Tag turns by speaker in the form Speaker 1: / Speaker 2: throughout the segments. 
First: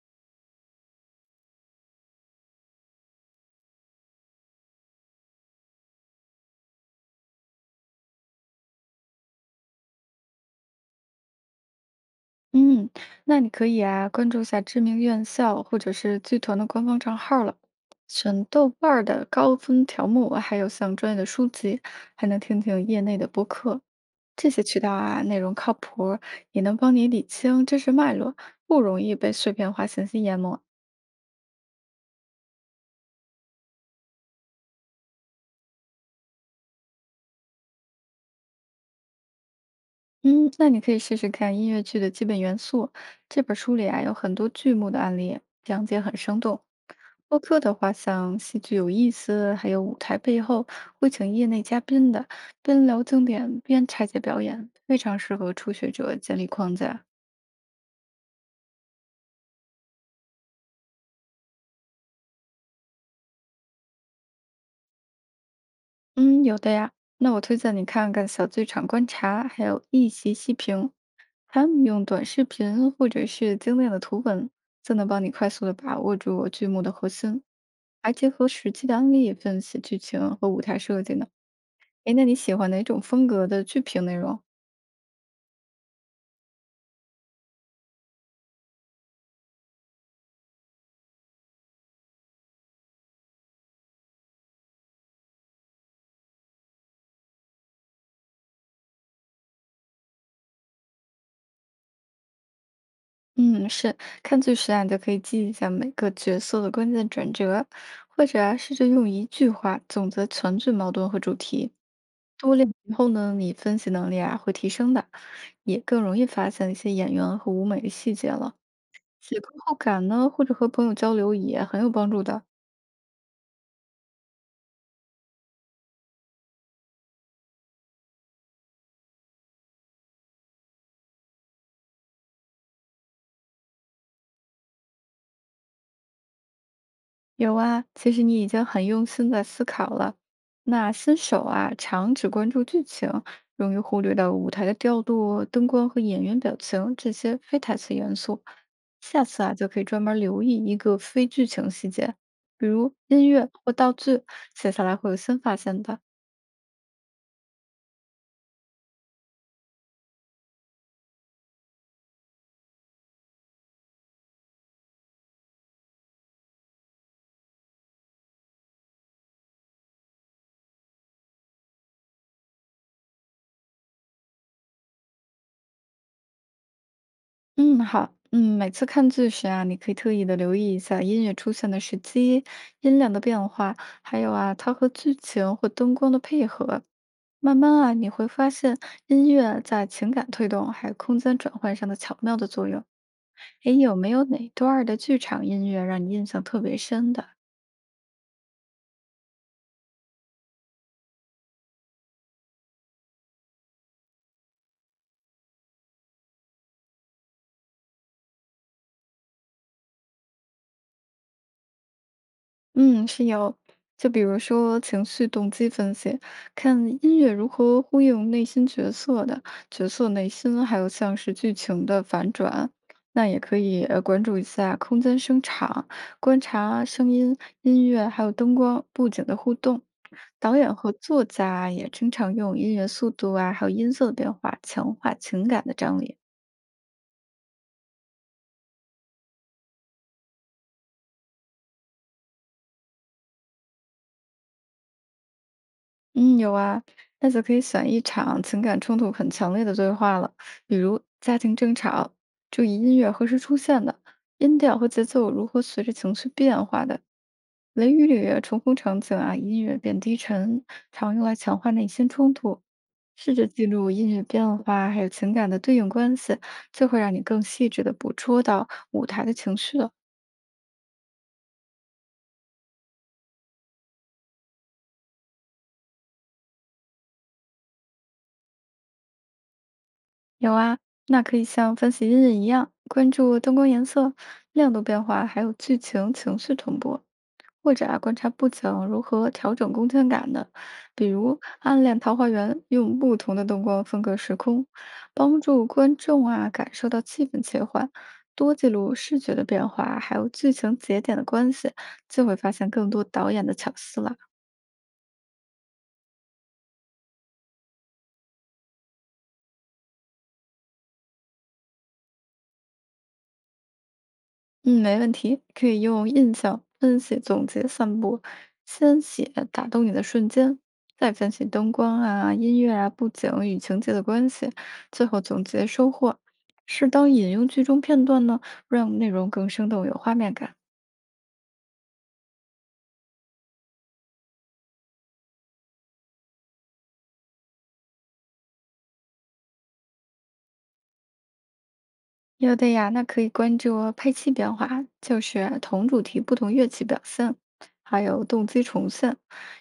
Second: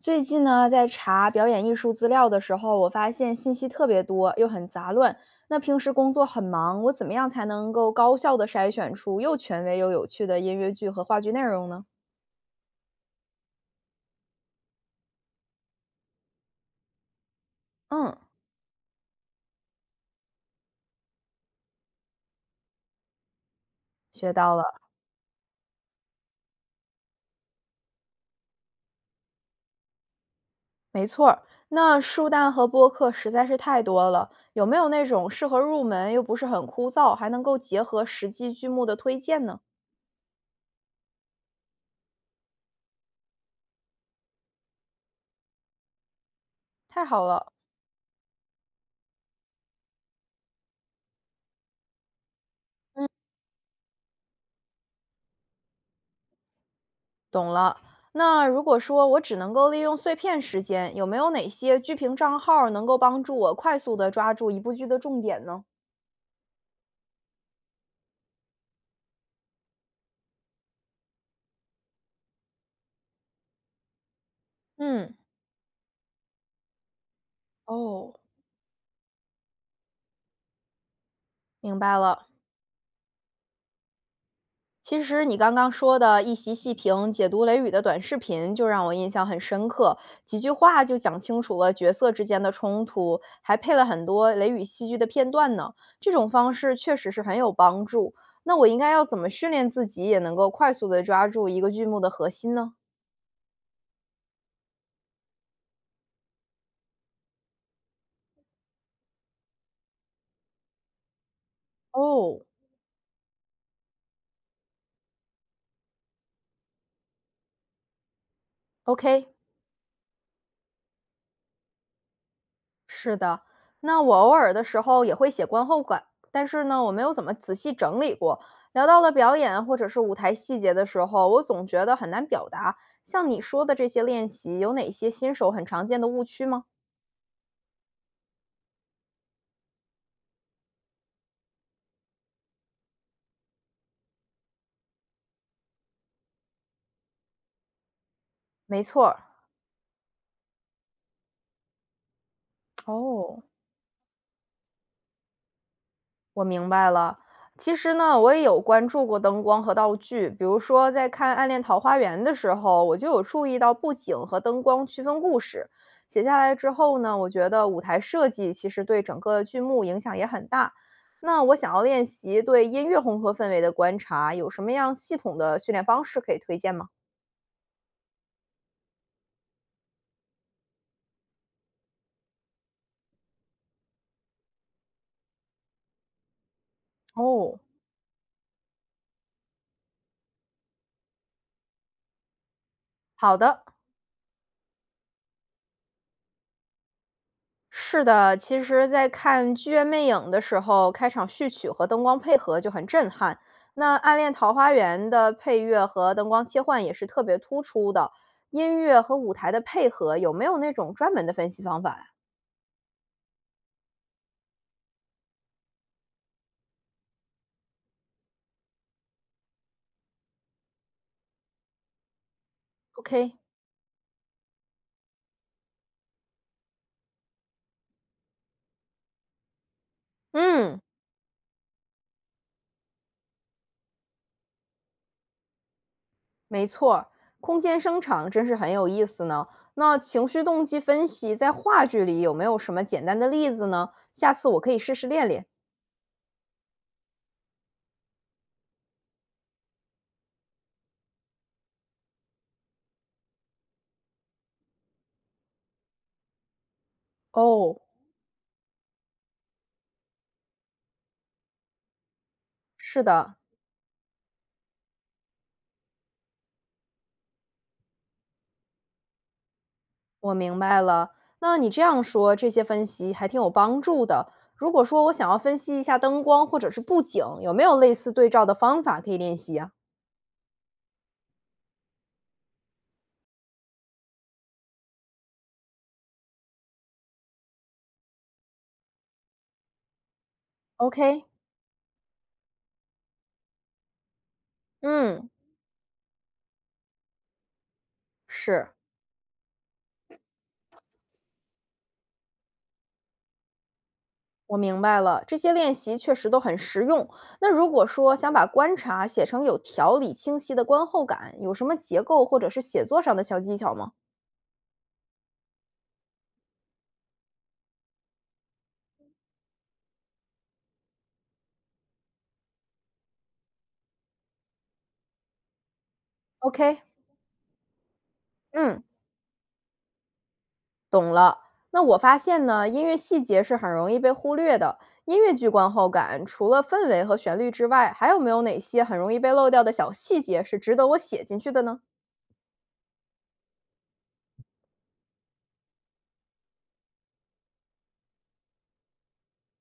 Speaker 1: 最近呢，在查表演艺术资料的时候，我发现信息特别多，又很杂乱。那平时工作很忙，我怎么样才能够高效的筛选出又权威又有趣的音乐剧和话剧内容呢？
Speaker 2: 嗯，那你可以啊，关注下知名院校或者是剧团的官方账号了，
Speaker 1: 嗯，
Speaker 2: 选豆瓣儿的高分条目，还有像专业的书籍，还能听听业内的播客，
Speaker 1: 学
Speaker 2: 这
Speaker 1: 到
Speaker 2: 些
Speaker 1: 了，
Speaker 2: 渠道啊，内容靠谱，也能帮你理清知识脉络，不容易被碎片化信息淹没。
Speaker 1: 没错儿。那书单和播客实在是太多了，有没有那种适合入门又不是很枯燥，还能够结合实际剧目的推荐呢？
Speaker 2: 嗯，那你可以试试看音乐剧的基本元素，这本书里啊有很多剧目的案例，讲解很生动。
Speaker 1: 太好
Speaker 2: 播
Speaker 1: 了，
Speaker 2: 客的话，像戏剧有意思，还有舞台背后会请业内嘉宾的，边聊经典边拆解表演，非常适合初学者建立框架。
Speaker 1: 懂了。那如果说我只能够利用碎片时间，有没有哪些剧评账号能够帮助我快速的抓住一部剧的重点呢？
Speaker 2: 嗯，有的呀。那我推荐你看看小剧场观察，还有一席细评，他们用短视频或者是精炼的图文，就能
Speaker 1: 嗯，
Speaker 2: 帮你快速的把握住剧目的核心，
Speaker 1: 哦，
Speaker 2: 还结合实际的案例分析剧情和舞台设计呢。
Speaker 1: 明白
Speaker 2: 诶，那
Speaker 1: 了。
Speaker 2: 你喜欢哪种风格的剧评内容？
Speaker 1: 其实你刚刚说的一席细评解读《雷雨》的短视频，就让我印象很深刻。几句话就讲清楚了角色之间的冲突，还配了很多《雷雨》戏剧的片段呢。这种方式确实是很有帮助。那我应该要怎么训练自己，也能够快速的抓住一个剧目的核心呢？
Speaker 2: 嗯，是，看剧时啊，你就可以记一下每个角色的关键转折，或者啊，试着用一句话总结全剧矛盾和主题。
Speaker 1: 哦，
Speaker 2: 多练以后呢，你分析能力啊会提升的，也更容易发现一些演员和舞美的细节了。
Speaker 1: OK，
Speaker 2: 写观后感呢，或者和朋友交流也很有帮助的。
Speaker 1: 是的。那我偶尔的时候也会写观后感，但是呢，我没有怎么仔细整理过。聊到了表演或者是舞台细节的时候，我总觉得很难表达。像你说的这些练习，有哪些新手很常见的误区吗？
Speaker 2: 有啊，其实你已经很用心在思考了。那新手啊，常只关注剧情，容易忽略到舞台的调度、灯光和演员表情这些非台词元素。
Speaker 1: 没错儿，
Speaker 2: 下次啊，就可以专门留意一个非剧情细节，比如音
Speaker 1: 哦，
Speaker 2: 乐或道具，写下来会有新发现的。
Speaker 1: 我明白了。其实呢，我也有关注过灯光和道具，比如说在看《暗恋桃花源》的时候，我就有注意到布景和灯光区分故事。写下来之后呢，我觉得舞台设计其实对整个剧目影响也很大。那我想要练习对音乐烘托氛围的观察，有什么样系统的训练方式可以推荐吗？
Speaker 2: 嗯，好，嗯，每次看剧时啊，你可以特意的留意一下音乐出现的时机、音量的变化，还有啊，它和剧情或灯光的配合。慢
Speaker 1: 哦，
Speaker 2: 慢啊，你会发现音乐在情感推动还有空间转换上的巧妙的作用。
Speaker 1: 好的，
Speaker 2: 诶，有没有哪段儿的剧场音乐让你印象特别深的？
Speaker 1: 是的，其实在看《剧院魅影》的时候，开场序曲和灯光配合就很震撼。那《暗恋桃花源》的配乐和灯光切换也是特别突出的，音乐和舞台的配合有没有那种专门的分析方法呀
Speaker 2: 嗯，是有。就比如说情绪动机分析，看音乐如何呼应内心角色的角色内心，还有像是剧情的反转。那
Speaker 1: ？OK，
Speaker 2: 也可以关注一下空间声场，观察声音、音乐还有灯光布景的互动。导演
Speaker 1: 嗯，
Speaker 2: 和作家啊也经常用音乐速度啊，还有音色的变化，强化情感的张力。
Speaker 1: 没错儿，空间声场真是很有意思呢。那情绪动机分析在话剧里有没有什么简单的例子呢？下次我可以试试练练。
Speaker 2: 嗯，有啊，那就可以选一场情感冲突很强烈的对话了，比如家庭争吵，注意音乐何时出现的，音调和节奏如何随着情绪变化的。
Speaker 1: 哦，
Speaker 2: 雷雨里啊重逢场景啊，音乐变低沉，常用来强化内心冲突。
Speaker 1: 是
Speaker 2: 试
Speaker 1: 的，
Speaker 2: 着记录音乐变化，还有情感的对应关系，就会让你更细致的捕捉到舞台的情绪了。
Speaker 1: 我明白了，那你这样说，这些分析还挺有帮助的。如果说我想要分析一下灯光或者是布景，有没有类似对照的方法可以练习啊
Speaker 2: 有啊，那可以像分析音乐一样，关注灯光颜色、亮度变化，还有剧情情绪同步，或者啊观察布景如何调整空间感的，比
Speaker 1: ？OK，
Speaker 2: 如《暗恋桃花源》用不同的灯光分隔时空，
Speaker 1: 嗯，
Speaker 2: 帮助观众啊感受到气氛切换。多记
Speaker 1: 是，
Speaker 2: 录视觉的变化，还有剧情节点的关系，就会发现更多导演的巧思了。
Speaker 1: 我明白了，这些练习确实都很实用。那如果说想把观察写成有条理、清晰的观后感，有什么结构或者是写作上的小技巧吗
Speaker 2: 嗯，没问题，可以用印象分析、总结、散步，先写打动你的瞬间，再分析灯光啊、音乐啊、布景与情节的关系，最后总结收获。
Speaker 1: ？OK，
Speaker 2: 适当引用剧中片段呢，
Speaker 1: 嗯。
Speaker 2: 让内容更生动有画面感。
Speaker 1: 懂了。那我发现呢，音乐细节是很容易被忽略的。音乐剧观后感除了氛围和旋律之外，还有没有哪些很容易被漏掉的小细节是值得我写进去的呢
Speaker 2: 有的呀，那可以关注哦。配器变化，就是同主题不同乐器表现，还有动机重现，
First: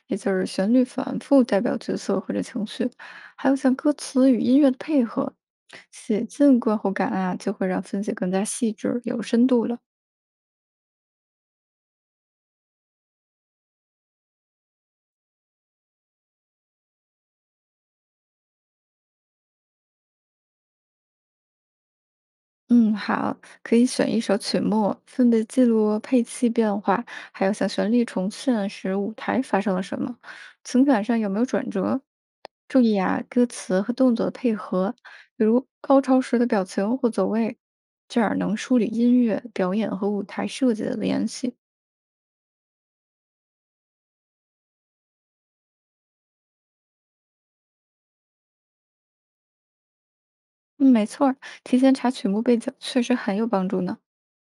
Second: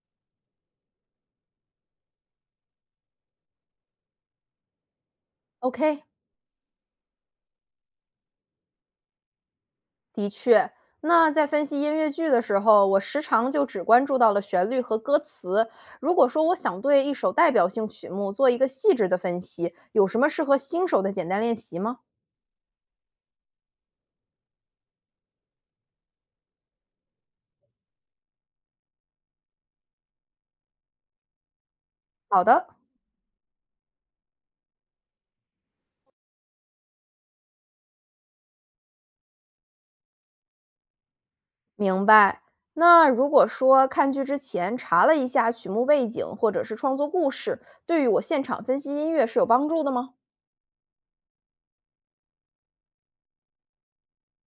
Speaker 2: 也就是旋律反复代表角色或者情绪，还有像歌词与音乐的配合，
Speaker 1: ？OK，
Speaker 2: 写进观后感啊，就会让分析更加细致、有深度了。
Speaker 1: 的确。那在分析音乐剧的时候，我时常就只关注到了旋律和歌词。如果说我想对一首代表性曲目做一个细致的分析，有什么适合新手的简单练习吗？
Speaker 2: 嗯，好，可以选一首曲目，分别记录配器变化，还有像旋律重现时舞台发生了什么，情感上有没有转折。
Speaker 1: 好的，
Speaker 2: 注意啊，歌词和动作的配合，比如高潮时的表情或走位，这样能梳理音乐、表演和舞台设计的联系。
Speaker 1: 明白。那如果说看剧之前查了一下曲目背景或者是创作故事，对于我现场分析音乐是有帮助的吗？
Speaker 2: 嗯，没错儿，提前查曲目背景确实很有帮助呢。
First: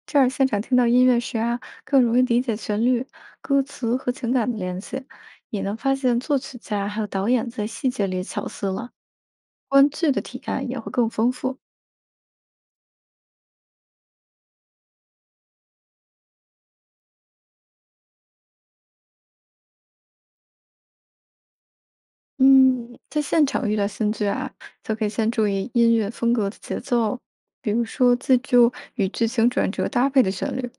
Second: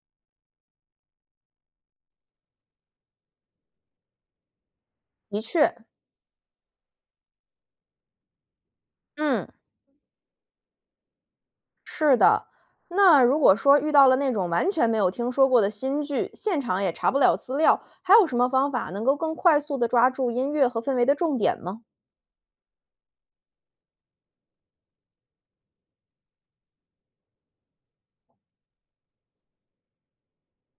Speaker 2: 这样现场听到音乐时啊，更容易理解旋律、歌词和情感的联系，
Speaker 1: 的
Speaker 2: 也
Speaker 1: 确，
Speaker 2: 能发现作曲家还有导演在细节里巧思了，
Speaker 1: 嗯，
Speaker 2: 观剧的体验也会更丰富。
Speaker 1: 是的。那如果说遇到了那种完全没有听说过的新剧，现场也查不了资料，还有什么方法能够更快速的抓住音乐和氛围的重点吗
Speaker 2: 嗯，在现场遇到新剧啊，就可以先注意音乐风格的节奏，比如说记住与剧情转折搭配的旋律，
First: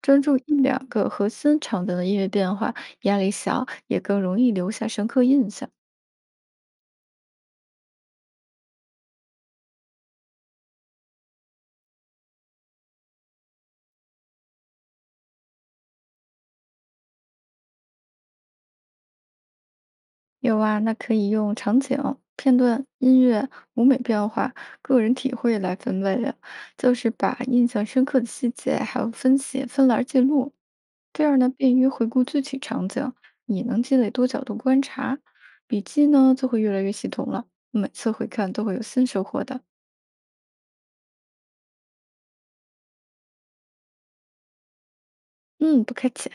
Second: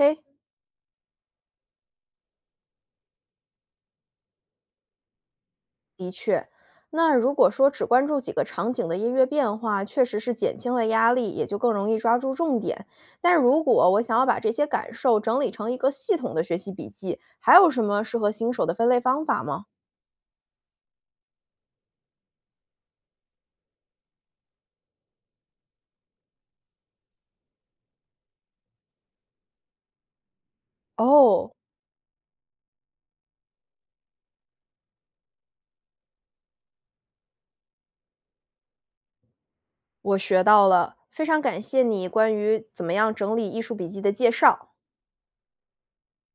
Speaker 2: 专注一两个核心场景的音乐变化，压力小，也更容易留下深刻印象。
Speaker 1: 的确，那如果说只关注几个场景的音乐变化，确实是减轻了压力，也就更容易抓住重点。但如果我想要把这些感受整理成一个系统的学习笔记，还有什么适合新手的分类方法吗？
Speaker 2: 有啊，那可以用场景、片段、音乐、舞美变化、个人体会来分类啊，就是把印象深刻的细节还有分析分栏儿记录，这样呢
Speaker 1: 哦，
Speaker 2: 便于回顾具体场景，也能积累多角度观察，笔记呢就会越来越系统了，每次回看都会有新收获的。
Speaker 1: 我学到了，非常感谢你关于怎么样整理艺术笔记的介绍。
Speaker 2: 嗯，不客气。